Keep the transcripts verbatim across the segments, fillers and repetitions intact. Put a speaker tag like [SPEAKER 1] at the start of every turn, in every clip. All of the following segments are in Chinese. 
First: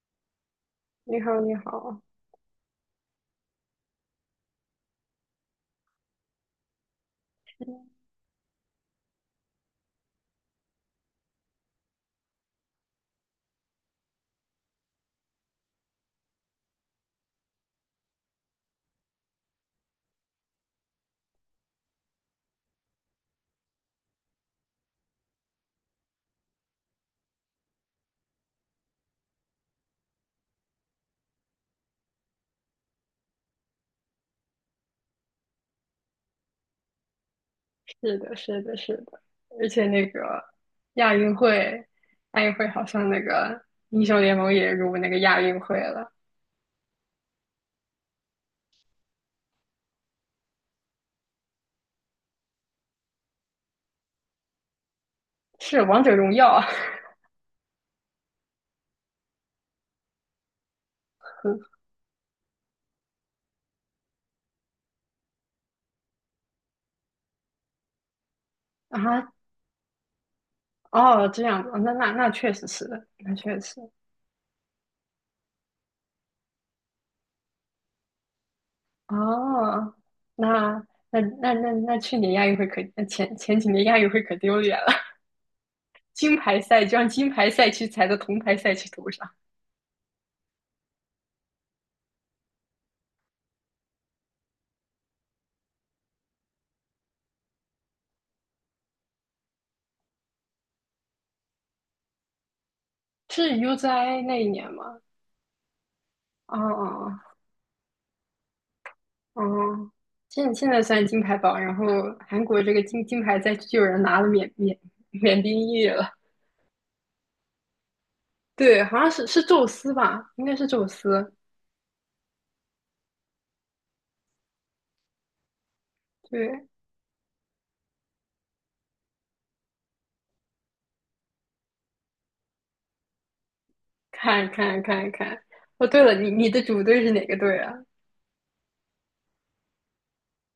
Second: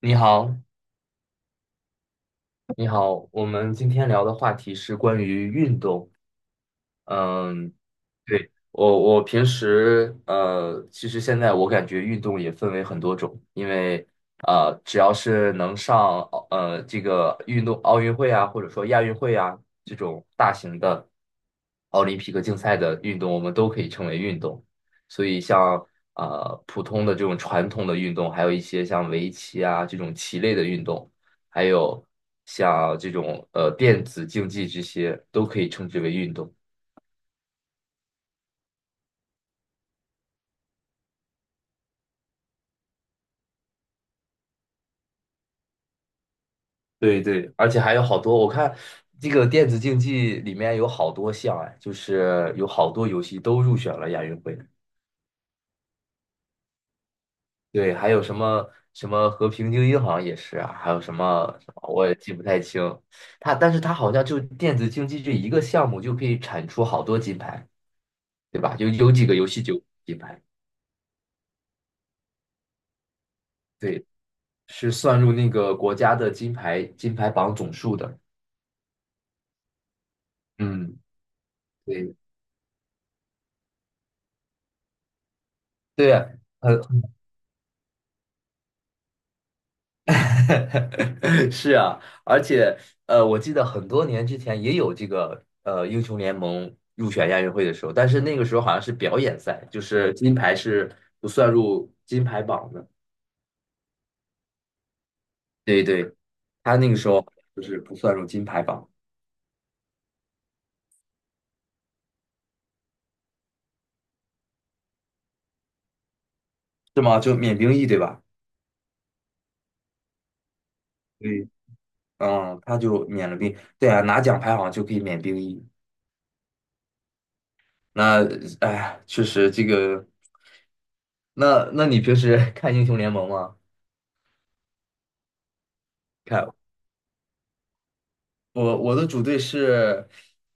[SPEAKER 1] 你好，
[SPEAKER 2] 你好，你好，
[SPEAKER 1] 你好，我们今天聊的话题是关于运动。嗯，对，我我平时呃，其实现在我感觉运动也分为很多种，因为呃，只要是能上呃这个运动奥运会啊，或者说亚运会啊，这种大型的奥林匹克竞赛的运动，我们都可以称为运动。所以像呃普通的这种传统的运动，还有一些像围棋啊这种棋类的运动，还有像这种呃电子竞技这些，都可以称之为运动。
[SPEAKER 2] 是的，是的，是的。而且那个亚运会，亚运会好像那个英雄联盟也入那个亚运会了，
[SPEAKER 1] 对对，而且还有好多，我看这个电子竞技里面有好多项哎，就是有好多游戏都入选了亚运会。
[SPEAKER 2] 是王者荣耀 啊。
[SPEAKER 1] 对，还有什么什么和平精英好像也是啊，还有什么什么我也记不太清。它但是它好像就电子竞技这一个项目就可以产出好多金牌，对吧？有有几个游戏就有金牌，
[SPEAKER 2] 啊，哦，这样子。哦，那那那确实是的，那确实。
[SPEAKER 1] 对，是算入那个国家的金牌金牌榜总数的。
[SPEAKER 2] 哦，那
[SPEAKER 1] 嗯，
[SPEAKER 2] 那那那那
[SPEAKER 1] 对
[SPEAKER 2] 去年亚运会可，那前前几年亚运会可丢脸了。
[SPEAKER 1] 对啊，
[SPEAKER 2] 金牌
[SPEAKER 1] 很
[SPEAKER 2] 赛就让金牌赛区踩在铜牌赛区头上。
[SPEAKER 1] 是啊，而且呃，我记得很多年之前也有这个呃英雄联盟入选亚运会的时候，但是那个时候好像是表演赛，就是金牌是不算入金牌榜的。
[SPEAKER 2] 是 U z i 那一年吗？
[SPEAKER 1] 对对，
[SPEAKER 2] 哦
[SPEAKER 1] 他那个时
[SPEAKER 2] 哦
[SPEAKER 1] 候就是不算入金牌榜。
[SPEAKER 2] 哦，现现在算金牌榜，然后韩国这个金金牌再就有人拿了缅缅缅甸裔了。
[SPEAKER 1] 是吗？就免兵役对吧？
[SPEAKER 2] 对，好像是是宙斯吧，应该是宙斯。
[SPEAKER 1] 对，嗯，他就免了兵。对啊，拿奖牌好像就可以免兵役。
[SPEAKER 2] 对，
[SPEAKER 1] 那哎，确实这个，那那你平时 看英雄联盟吗？
[SPEAKER 2] 看看看看。哦，对了，你你
[SPEAKER 1] 看。
[SPEAKER 2] 的主队是哪个队啊？
[SPEAKER 1] 我我的主队是，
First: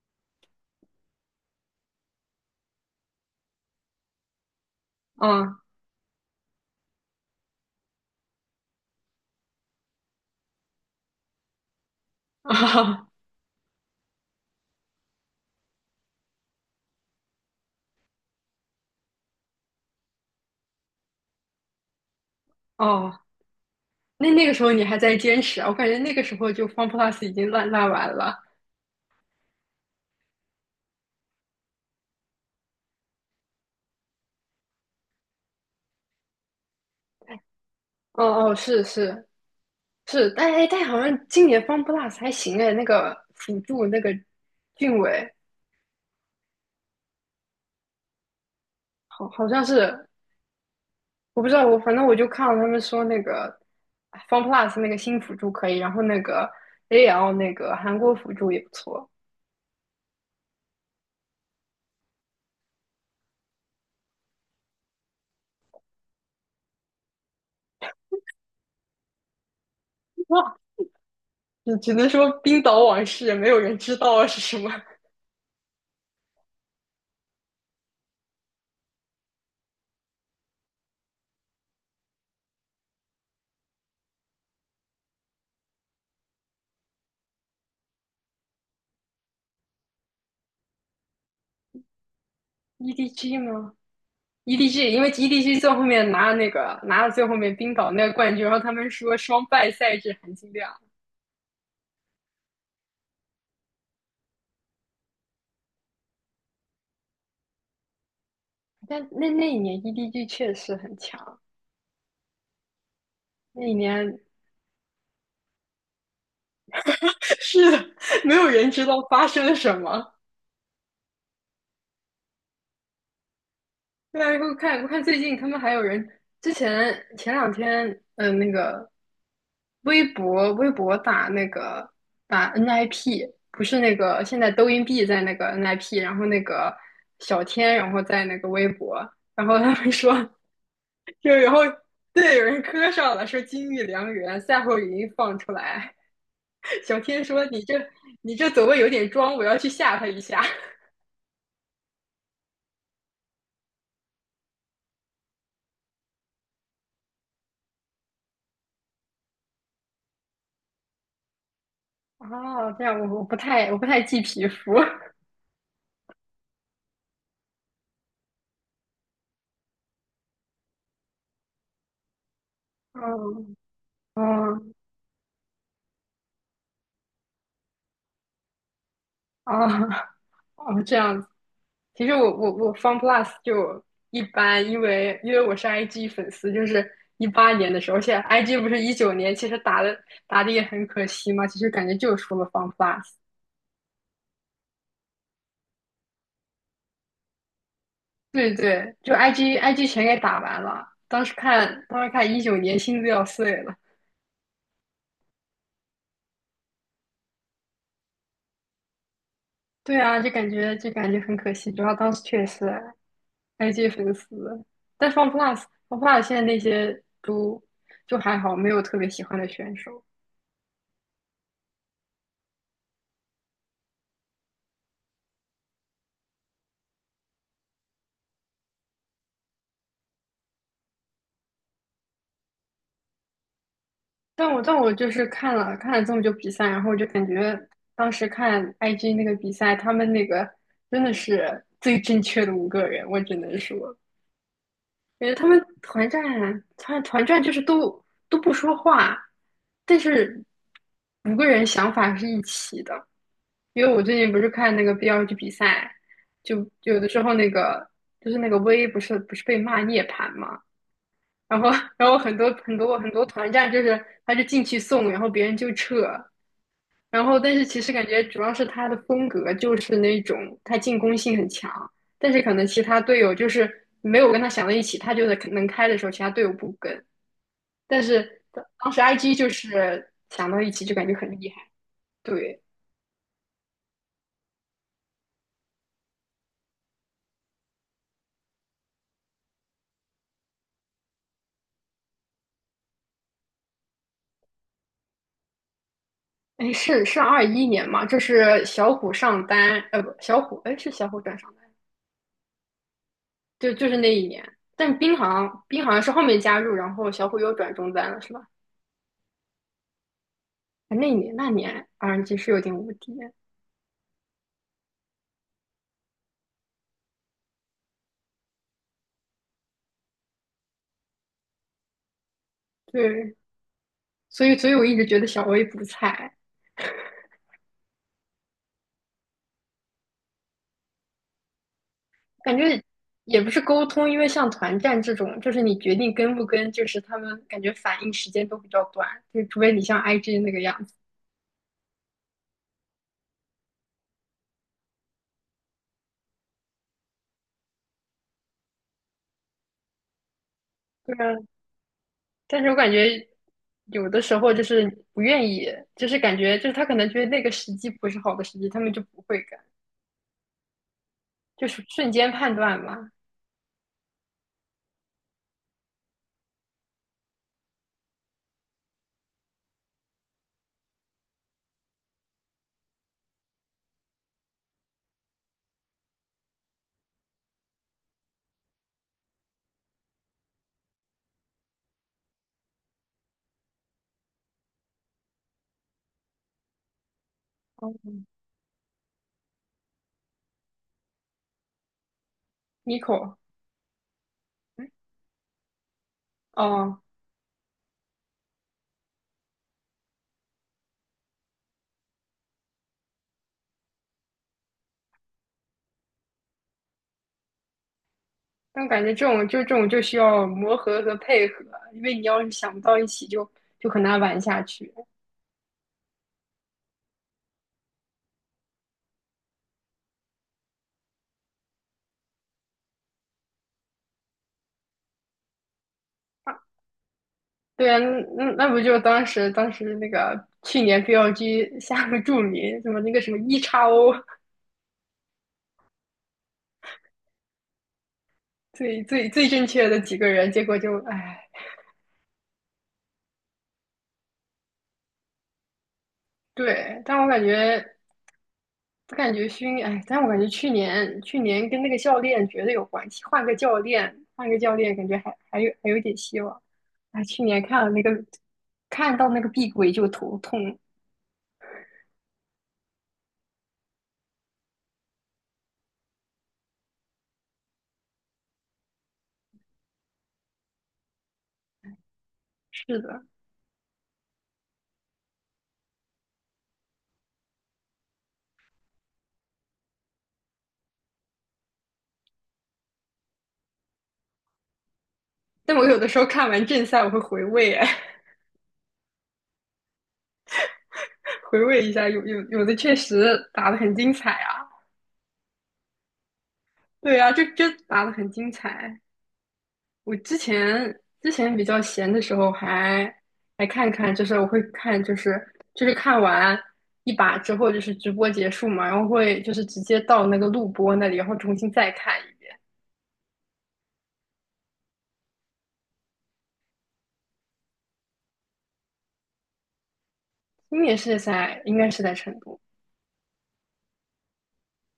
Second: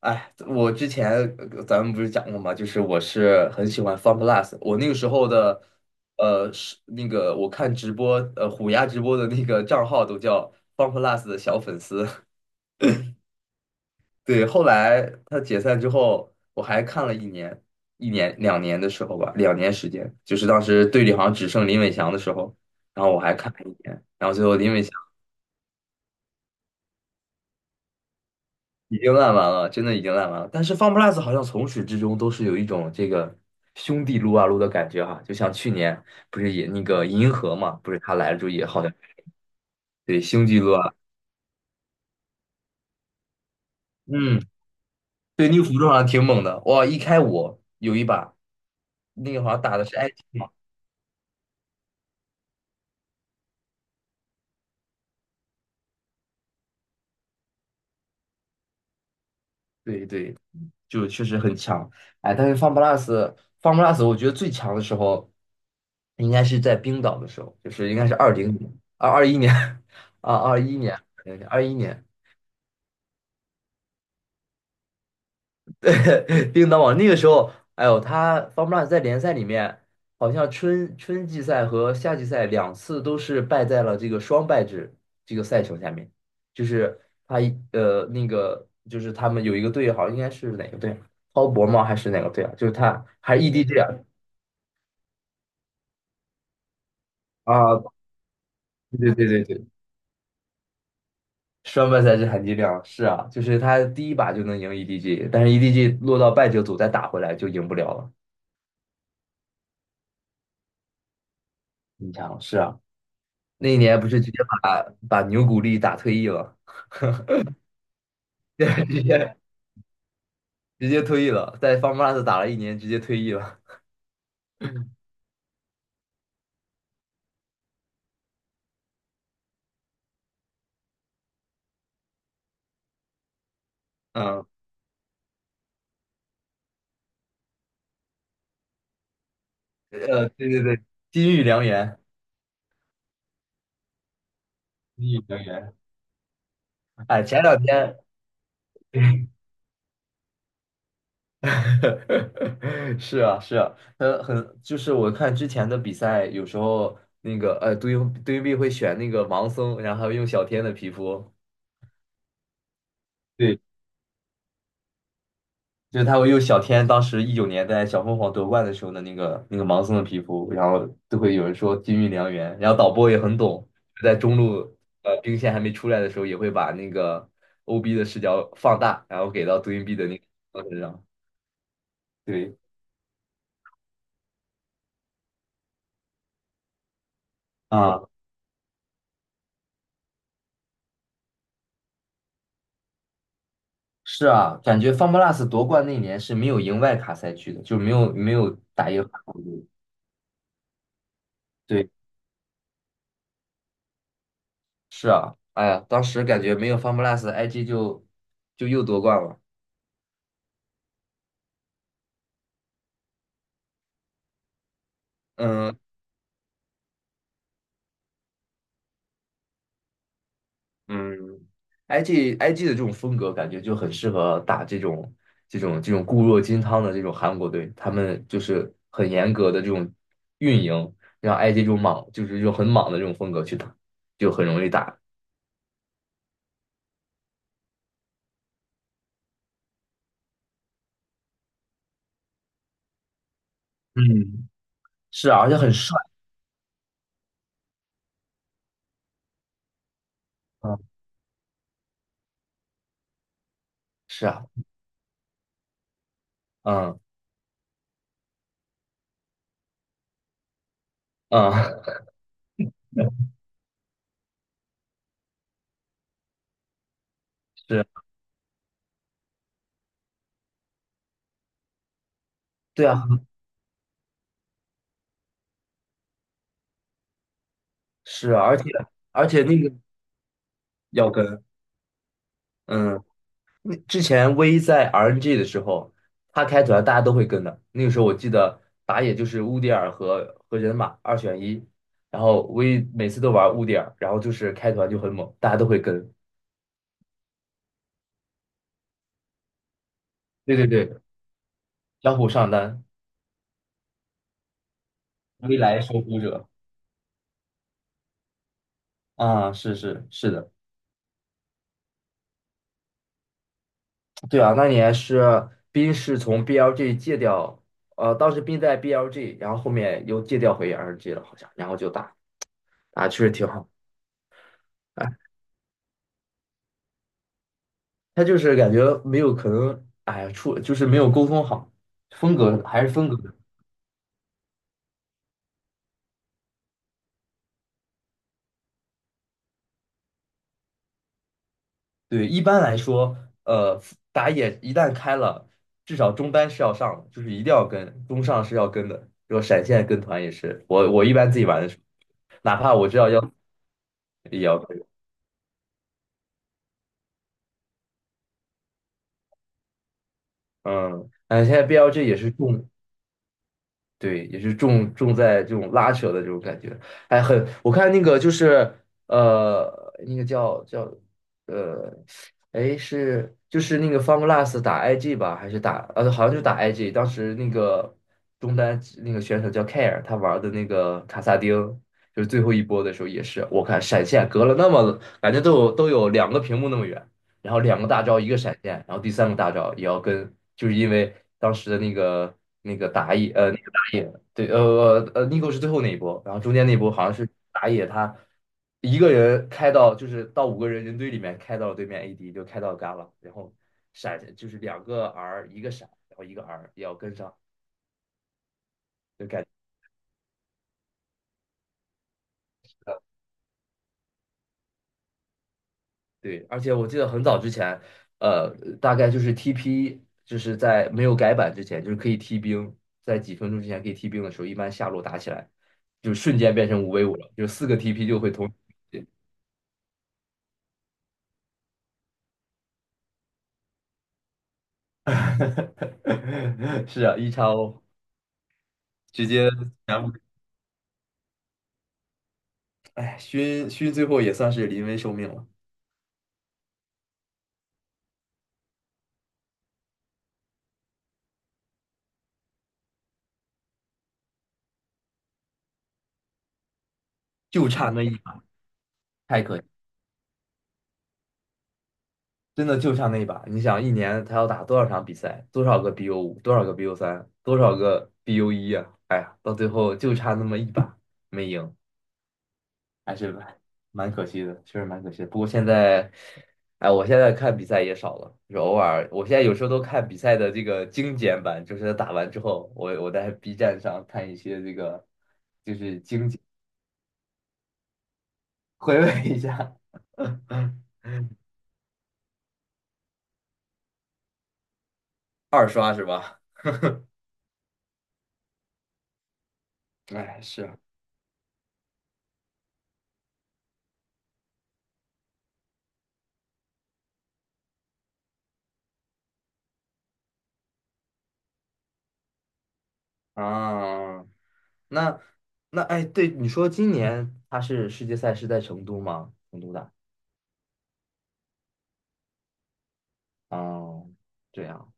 [SPEAKER 1] 哎，我之前呃咱们不是讲过吗？就是我是很喜欢 FunPlus，我那个时候
[SPEAKER 2] 嗯，
[SPEAKER 1] 的，呃，是那个我看直播，呃，虎牙直播的那个账号都叫 FunPlus 的小粉丝。
[SPEAKER 2] 哦
[SPEAKER 1] 对，后来他解散之后，我还看了一年，一年两年的时候吧，两年时间，就是当时队里好像只剩林伟翔的时候，然后
[SPEAKER 2] 哦。
[SPEAKER 1] 我还看了一年，然
[SPEAKER 2] 那
[SPEAKER 1] 后最
[SPEAKER 2] 那个
[SPEAKER 1] 后
[SPEAKER 2] 时候
[SPEAKER 1] 林伟
[SPEAKER 2] 你
[SPEAKER 1] 翔。
[SPEAKER 2] 还在坚持啊？我感觉那个时候就 FunPlus 已经烂烂完了。
[SPEAKER 1] 已经烂完了，真的已经烂完了。但是 FunPlus 好像从始至终都是有一种这个兄弟撸啊撸的感觉哈、就像去年不是也那个银河嘛，不是他
[SPEAKER 2] 哦
[SPEAKER 1] 来了之后
[SPEAKER 2] 哦，
[SPEAKER 1] 也
[SPEAKER 2] 是
[SPEAKER 1] 好像
[SPEAKER 2] 是
[SPEAKER 1] 对
[SPEAKER 2] 是，
[SPEAKER 1] 兄
[SPEAKER 2] 但
[SPEAKER 1] 弟
[SPEAKER 2] 哎
[SPEAKER 1] 撸
[SPEAKER 2] 但
[SPEAKER 1] 啊，
[SPEAKER 2] 好像今年 FunPlus 还行哎，那个辅助那个
[SPEAKER 1] 嗯，
[SPEAKER 2] 俊伟，
[SPEAKER 1] 对那个辅助好像挺猛的，哇，一开五有一把，
[SPEAKER 2] 好
[SPEAKER 1] 那个
[SPEAKER 2] 好
[SPEAKER 1] 好像
[SPEAKER 2] 像
[SPEAKER 1] 打的是
[SPEAKER 2] 是。
[SPEAKER 1] I T 嘛，
[SPEAKER 2] 我不知道，我反正我就看了他们说那个 FunPlus 那个新辅助可以，然后那个 A L 那个韩国辅助也不错。
[SPEAKER 1] 对对，就确实很强。哎，但是 FunPlus FunPlus 我觉得最强的时候应该是在冰岛的时候，就是应该是二零年、二二一年 啊，
[SPEAKER 2] 哇，
[SPEAKER 1] 二一年，二一
[SPEAKER 2] 只只
[SPEAKER 1] 年。
[SPEAKER 2] 能说冰岛往事，没有人知道啊是什么。
[SPEAKER 1] 叮当网那个时候，哎呦，他 f o r l u 在联赛里面，好像春春季赛和夏季赛两次都是败在了这个双败制这个赛程下面，就是他一呃那个就是他们有一个队，好像应该是哪个队啊，滔搏吗？还是哪个队啊？就是他还
[SPEAKER 2] E D G
[SPEAKER 1] 是
[SPEAKER 2] 吗
[SPEAKER 1] E D G 啊？
[SPEAKER 2] ？E D G，因为 E D G 最后面拿了那个拿了最后面冰
[SPEAKER 1] 啊，
[SPEAKER 2] 岛那个冠军，然后他们
[SPEAKER 1] 对
[SPEAKER 2] 说
[SPEAKER 1] 对
[SPEAKER 2] 双
[SPEAKER 1] 对对对，
[SPEAKER 2] 败赛制含金量。
[SPEAKER 1] 双败赛制含金量是啊，就是他第一把就能赢 E D G，但是 E D G 落到败者组再打回来就赢不了了。
[SPEAKER 2] 但那那一年 E D G 确实很强。
[SPEAKER 1] 你想是啊，
[SPEAKER 2] 那
[SPEAKER 1] 那
[SPEAKER 2] 一
[SPEAKER 1] 一年不
[SPEAKER 2] 年
[SPEAKER 1] 是直接把把牛古力打退役了，
[SPEAKER 2] 是的，没有 人知
[SPEAKER 1] 对，
[SPEAKER 2] 道
[SPEAKER 1] 直
[SPEAKER 2] 发
[SPEAKER 1] 接
[SPEAKER 2] 生了什么。
[SPEAKER 1] 直接退役了，在 FunPlus 打了一年，直接退役了。
[SPEAKER 2] 对啊，我看我看最近他们还有人。之前前两天，嗯，那个微博微博打那个打 N I P。不是那个现
[SPEAKER 1] 嗯，
[SPEAKER 2] 在抖音币在那个 N I P，然后那个小天，然后在那个微博，然后他们说，
[SPEAKER 1] 呃，对对对，
[SPEAKER 2] 就
[SPEAKER 1] 金玉
[SPEAKER 2] 然后
[SPEAKER 1] 良缘，
[SPEAKER 2] 对有人磕上了，说金玉良缘，赛后语
[SPEAKER 1] 金
[SPEAKER 2] 音
[SPEAKER 1] 玉
[SPEAKER 2] 放
[SPEAKER 1] 良
[SPEAKER 2] 出
[SPEAKER 1] 缘。
[SPEAKER 2] 来。小
[SPEAKER 1] 哎，
[SPEAKER 2] 天
[SPEAKER 1] 前
[SPEAKER 2] 说
[SPEAKER 1] 两
[SPEAKER 2] 你这
[SPEAKER 1] 天。
[SPEAKER 2] 你这走位有点装，我要去吓他一下。
[SPEAKER 1] 是啊，是啊，很很，就是我看之前的比赛，有时候那个呃，杜云杜英碧会选那个盲僧，然后用小天的皮肤。
[SPEAKER 2] 哦，这样我我不
[SPEAKER 1] 对。
[SPEAKER 2] 太我不太记皮肤。
[SPEAKER 1] 就是他会用小天当时一九年在小凤凰夺冠的时候的那个那个盲僧的皮肤，然后都会有人说金玉良缘，然后导播也很
[SPEAKER 2] 哦
[SPEAKER 1] 懂，在中
[SPEAKER 2] 哦，
[SPEAKER 1] 路呃兵线还没出来的时候，也会把那个 O B 的视角放大，然后 给到 d o i n
[SPEAKER 2] 啊
[SPEAKER 1] B 的那个身
[SPEAKER 2] 哦，这
[SPEAKER 1] 上。
[SPEAKER 2] 样子。其实我我
[SPEAKER 1] 对
[SPEAKER 2] 我 FunPlus 就一般，因为因为我是 I G 粉丝，就是一八年的时候。而
[SPEAKER 1] 啊，
[SPEAKER 2] 且 I G 不是一九年，其实打的打的也很可惜嘛。其实感觉就输了 FunPlus。
[SPEAKER 1] 是啊，感觉 FunPlus 夺冠那年是没有赢外卡赛区的，就没有没有
[SPEAKER 2] 对
[SPEAKER 1] 打
[SPEAKER 2] 对，
[SPEAKER 1] 赢
[SPEAKER 2] 就
[SPEAKER 1] 韩国
[SPEAKER 2] IG
[SPEAKER 1] 队。
[SPEAKER 2] IG 全给打完了。当时看
[SPEAKER 1] 对，
[SPEAKER 2] 当时看一九年，心都要碎了。
[SPEAKER 1] 是啊，哎呀，当时感觉没有 FunPlus，I G 就就又夺冠了。
[SPEAKER 2] 对啊，就感觉就感觉很可惜。主要当时确实 I G 粉丝，但 FunPlus
[SPEAKER 1] 嗯，
[SPEAKER 2] FunPlus 现在那些都就还好，没有特别喜欢的选手。
[SPEAKER 1] 嗯，I G I G 的这种风格感觉就很适合打这种这种这种固若金汤的这种韩国队，他们就是很严格的这种运营，让 I G 这种莽就是这种很莽的这种风格去打，就很
[SPEAKER 2] 但我
[SPEAKER 1] 容易
[SPEAKER 2] 但我
[SPEAKER 1] 打。
[SPEAKER 2] 就是看了看了这么久比赛，然后我就感觉当时看 I G 那个比赛，他们那个真的是最正确的五个人，我只能说。
[SPEAKER 1] 嗯，
[SPEAKER 2] 感
[SPEAKER 1] 是
[SPEAKER 2] 觉
[SPEAKER 1] 啊，
[SPEAKER 2] 他
[SPEAKER 1] 而且
[SPEAKER 2] 们
[SPEAKER 1] 很帅。
[SPEAKER 2] 团战团团战就是都都不说话，但是
[SPEAKER 1] 啊，
[SPEAKER 2] 五个人想法是一起的。因为我最
[SPEAKER 1] 是
[SPEAKER 2] 近不
[SPEAKER 1] 啊，
[SPEAKER 2] 是看那个 B L G 比赛，就有
[SPEAKER 1] 嗯
[SPEAKER 2] 的时候那个就是那个 V 不是不是被骂涅槃嘛，然后
[SPEAKER 1] 嗯，
[SPEAKER 2] 然后很多很多很多 团战就是他就进去送，然后别人就撤，然后但是
[SPEAKER 1] 是
[SPEAKER 2] 其
[SPEAKER 1] 啊，
[SPEAKER 2] 实感觉主要是他的风格就是那种，他进攻性很强，但是可能其
[SPEAKER 1] 对
[SPEAKER 2] 他
[SPEAKER 1] 啊，
[SPEAKER 2] 队友就是没有跟他想到一起，他就能能开的时候其他队友不跟，但
[SPEAKER 1] 是
[SPEAKER 2] 是
[SPEAKER 1] 啊而且
[SPEAKER 2] 当时
[SPEAKER 1] 而
[SPEAKER 2] I G
[SPEAKER 1] 且
[SPEAKER 2] 就
[SPEAKER 1] 那个
[SPEAKER 2] 是想到一起就感
[SPEAKER 1] 要
[SPEAKER 2] 觉很
[SPEAKER 1] 跟。
[SPEAKER 2] 厉害。对。
[SPEAKER 1] 嗯。那之前 V 在 R N G 的时候，他开团大家都会跟的。那个时候我记得打野就是乌迪尔和和人马二选一，然后 V 每次都玩乌迪尔，然后就是开团就很猛，大家都会跟。
[SPEAKER 2] 哎，是是二一年嘛？这是小虎上单，呃，不，小虎，
[SPEAKER 1] 对对
[SPEAKER 2] 哎，是
[SPEAKER 1] 对，
[SPEAKER 2] 小虎转上单。
[SPEAKER 1] 小虎上单
[SPEAKER 2] 就就是那一年。但冰好
[SPEAKER 1] ，V
[SPEAKER 2] 像
[SPEAKER 1] 来
[SPEAKER 2] 冰好
[SPEAKER 1] 守
[SPEAKER 2] 像是
[SPEAKER 1] 护
[SPEAKER 2] 后面
[SPEAKER 1] 者
[SPEAKER 2] 加入，然后小虎又转中单了，是吧？
[SPEAKER 1] 啊，是是是的，
[SPEAKER 2] 啊那一年那年 R N G 是有点无敌。
[SPEAKER 1] 对啊，那年是冰是从 B L G 戒掉，呃，当时冰在 B L G，然后后面又戒掉回 R N G 了，好像，然后就打打确实
[SPEAKER 2] 对，
[SPEAKER 1] 挺好。
[SPEAKER 2] 所以所以我一直觉得小威不菜。
[SPEAKER 1] 他就是感觉没有可能，哎呀，出就是没有沟通好，风
[SPEAKER 2] 感
[SPEAKER 1] 格
[SPEAKER 2] 觉
[SPEAKER 1] 还是风格。
[SPEAKER 2] 也不是沟通，因为像团战这种，就是你决定跟不跟，就是他们感觉反应时间都比较短，就除非你像 I G 那个样子。
[SPEAKER 1] 对，一般来说，呃，打野一旦开了，至少中单是要上的，就是一定要跟，中上是要跟的，然后闪现跟团也是。我我一
[SPEAKER 2] 对
[SPEAKER 1] 般
[SPEAKER 2] 啊，
[SPEAKER 1] 自己玩的时候，哪
[SPEAKER 2] 但是
[SPEAKER 1] 怕
[SPEAKER 2] 我
[SPEAKER 1] 我
[SPEAKER 2] 感
[SPEAKER 1] 知道要
[SPEAKER 2] 觉有的时
[SPEAKER 1] 也
[SPEAKER 2] 候
[SPEAKER 1] 要
[SPEAKER 2] 就
[SPEAKER 1] 跟。
[SPEAKER 2] 是不愿意，就是感觉就是他可能觉得那个时机不是好的时机，他们就不会跟，
[SPEAKER 1] 嗯，哎，现在
[SPEAKER 2] 就是
[SPEAKER 1] B L G
[SPEAKER 2] 瞬
[SPEAKER 1] 也是
[SPEAKER 2] 间判
[SPEAKER 1] 重
[SPEAKER 2] 断嘛。
[SPEAKER 1] 对，也是重重在这种拉扯的这种感觉，哎，很，我看那个就是呃，那个叫叫呃，哎是就是那个 FunGlass 打 I G 吧，还是打呃好像就打 I G，当时那个中单那个选手叫 Care，他玩的那个卡萨丁，就是最后一波的时候也是，我看闪现隔了那么感觉都有都有两个屏幕那么远。然后两个
[SPEAKER 2] 哦
[SPEAKER 1] 大招一个闪现，然后第三个大招也要跟，就是因为当时的那个那个打野
[SPEAKER 2] Nico，
[SPEAKER 1] 呃野，对，呃呃呃，Nico 是最后那一波，然后中间那一波
[SPEAKER 2] 哦，
[SPEAKER 1] 好像是打野他一个人开到就是到五个人人堆里面开到了对面 A D，就开到 Gala，然后闪就是两个 R 一个闪，然后一个 R 也要跟上，
[SPEAKER 2] 但我感觉这
[SPEAKER 1] 就
[SPEAKER 2] 种
[SPEAKER 1] 感
[SPEAKER 2] 就这种就需要磨合和配合。因为你要是想不到一起就，就很难玩下去。
[SPEAKER 1] 对，而且我记得很早之前，呃，大概就是 T P 就是在没有改版之前，就是可以踢兵，在几分钟之前可以踢兵的时候，一般下路打起来就瞬间
[SPEAKER 2] 啊
[SPEAKER 1] 变成五 v 五了，就四个
[SPEAKER 2] 对啊。
[SPEAKER 1] T P 就会
[SPEAKER 2] 那
[SPEAKER 1] 同。
[SPEAKER 2] 那不就当时当时那个去年 B L G 下个注明什么那个什么 EXO
[SPEAKER 1] 是啊，一超
[SPEAKER 2] 最
[SPEAKER 1] 直
[SPEAKER 2] 最最
[SPEAKER 1] 接
[SPEAKER 2] 正确的
[SPEAKER 1] 全
[SPEAKER 2] 几
[SPEAKER 1] 部，
[SPEAKER 2] 个人，结果就唉。
[SPEAKER 1] 哎，勋勋最后也算是临危受命了，
[SPEAKER 2] 对，但我感觉我感觉熏，哎，但我感觉去年去年跟那个教练绝对有关系，换个教练，换个教练，感觉还还有还有点希望。哎，去年
[SPEAKER 1] 就
[SPEAKER 2] 看了
[SPEAKER 1] 差
[SPEAKER 2] 那
[SPEAKER 1] 那
[SPEAKER 2] 个，
[SPEAKER 1] 一把
[SPEAKER 2] 看到那
[SPEAKER 1] 太
[SPEAKER 2] 个
[SPEAKER 1] 可惜，
[SPEAKER 2] 碧桂就头痛。
[SPEAKER 1] 真的就差那一把。你想，一年他要打多少场比赛，多少个 B O 五，多少个 B O 三，多少个 B O 一啊？哎呀，到最后就差那么一把没赢
[SPEAKER 2] 是
[SPEAKER 1] 还
[SPEAKER 2] 的，
[SPEAKER 1] 是蛮可惜的，确实蛮可惜的。不过现在，哎，我现在看比赛也少了，就是偶尔，我现在有时候都看比赛的这个精简版，就是打完之后，我我在 B 站上看一些这个就
[SPEAKER 2] 但我有
[SPEAKER 1] 是
[SPEAKER 2] 的时候
[SPEAKER 1] 精简。
[SPEAKER 2] 看完正赛，我会回味。哎，
[SPEAKER 1] 回味一下。
[SPEAKER 2] 回味一下，有有有的确实打的很精彩啊。
[SPEAKER 1] 二刷是吧？
[SPEAKER 2] 对啊，就就打的很精彩。我之
[SPEAKER 1] 哎，是，
[SPEAKER 2] 前之前比较闲的时候还还看看，就是我会看，就是就是看完一把之后，就是直播结束嘛，然后会就是直接到那个录播那里，然后重新再看一遍。
[SPEAKER 1] 啊，那那哎，对，你说今年它是世界赛是在成都吗？成都的，
[SPEAKER 2] 今年是在应该是在成都，
[SPEAKER 1] 哦，这样。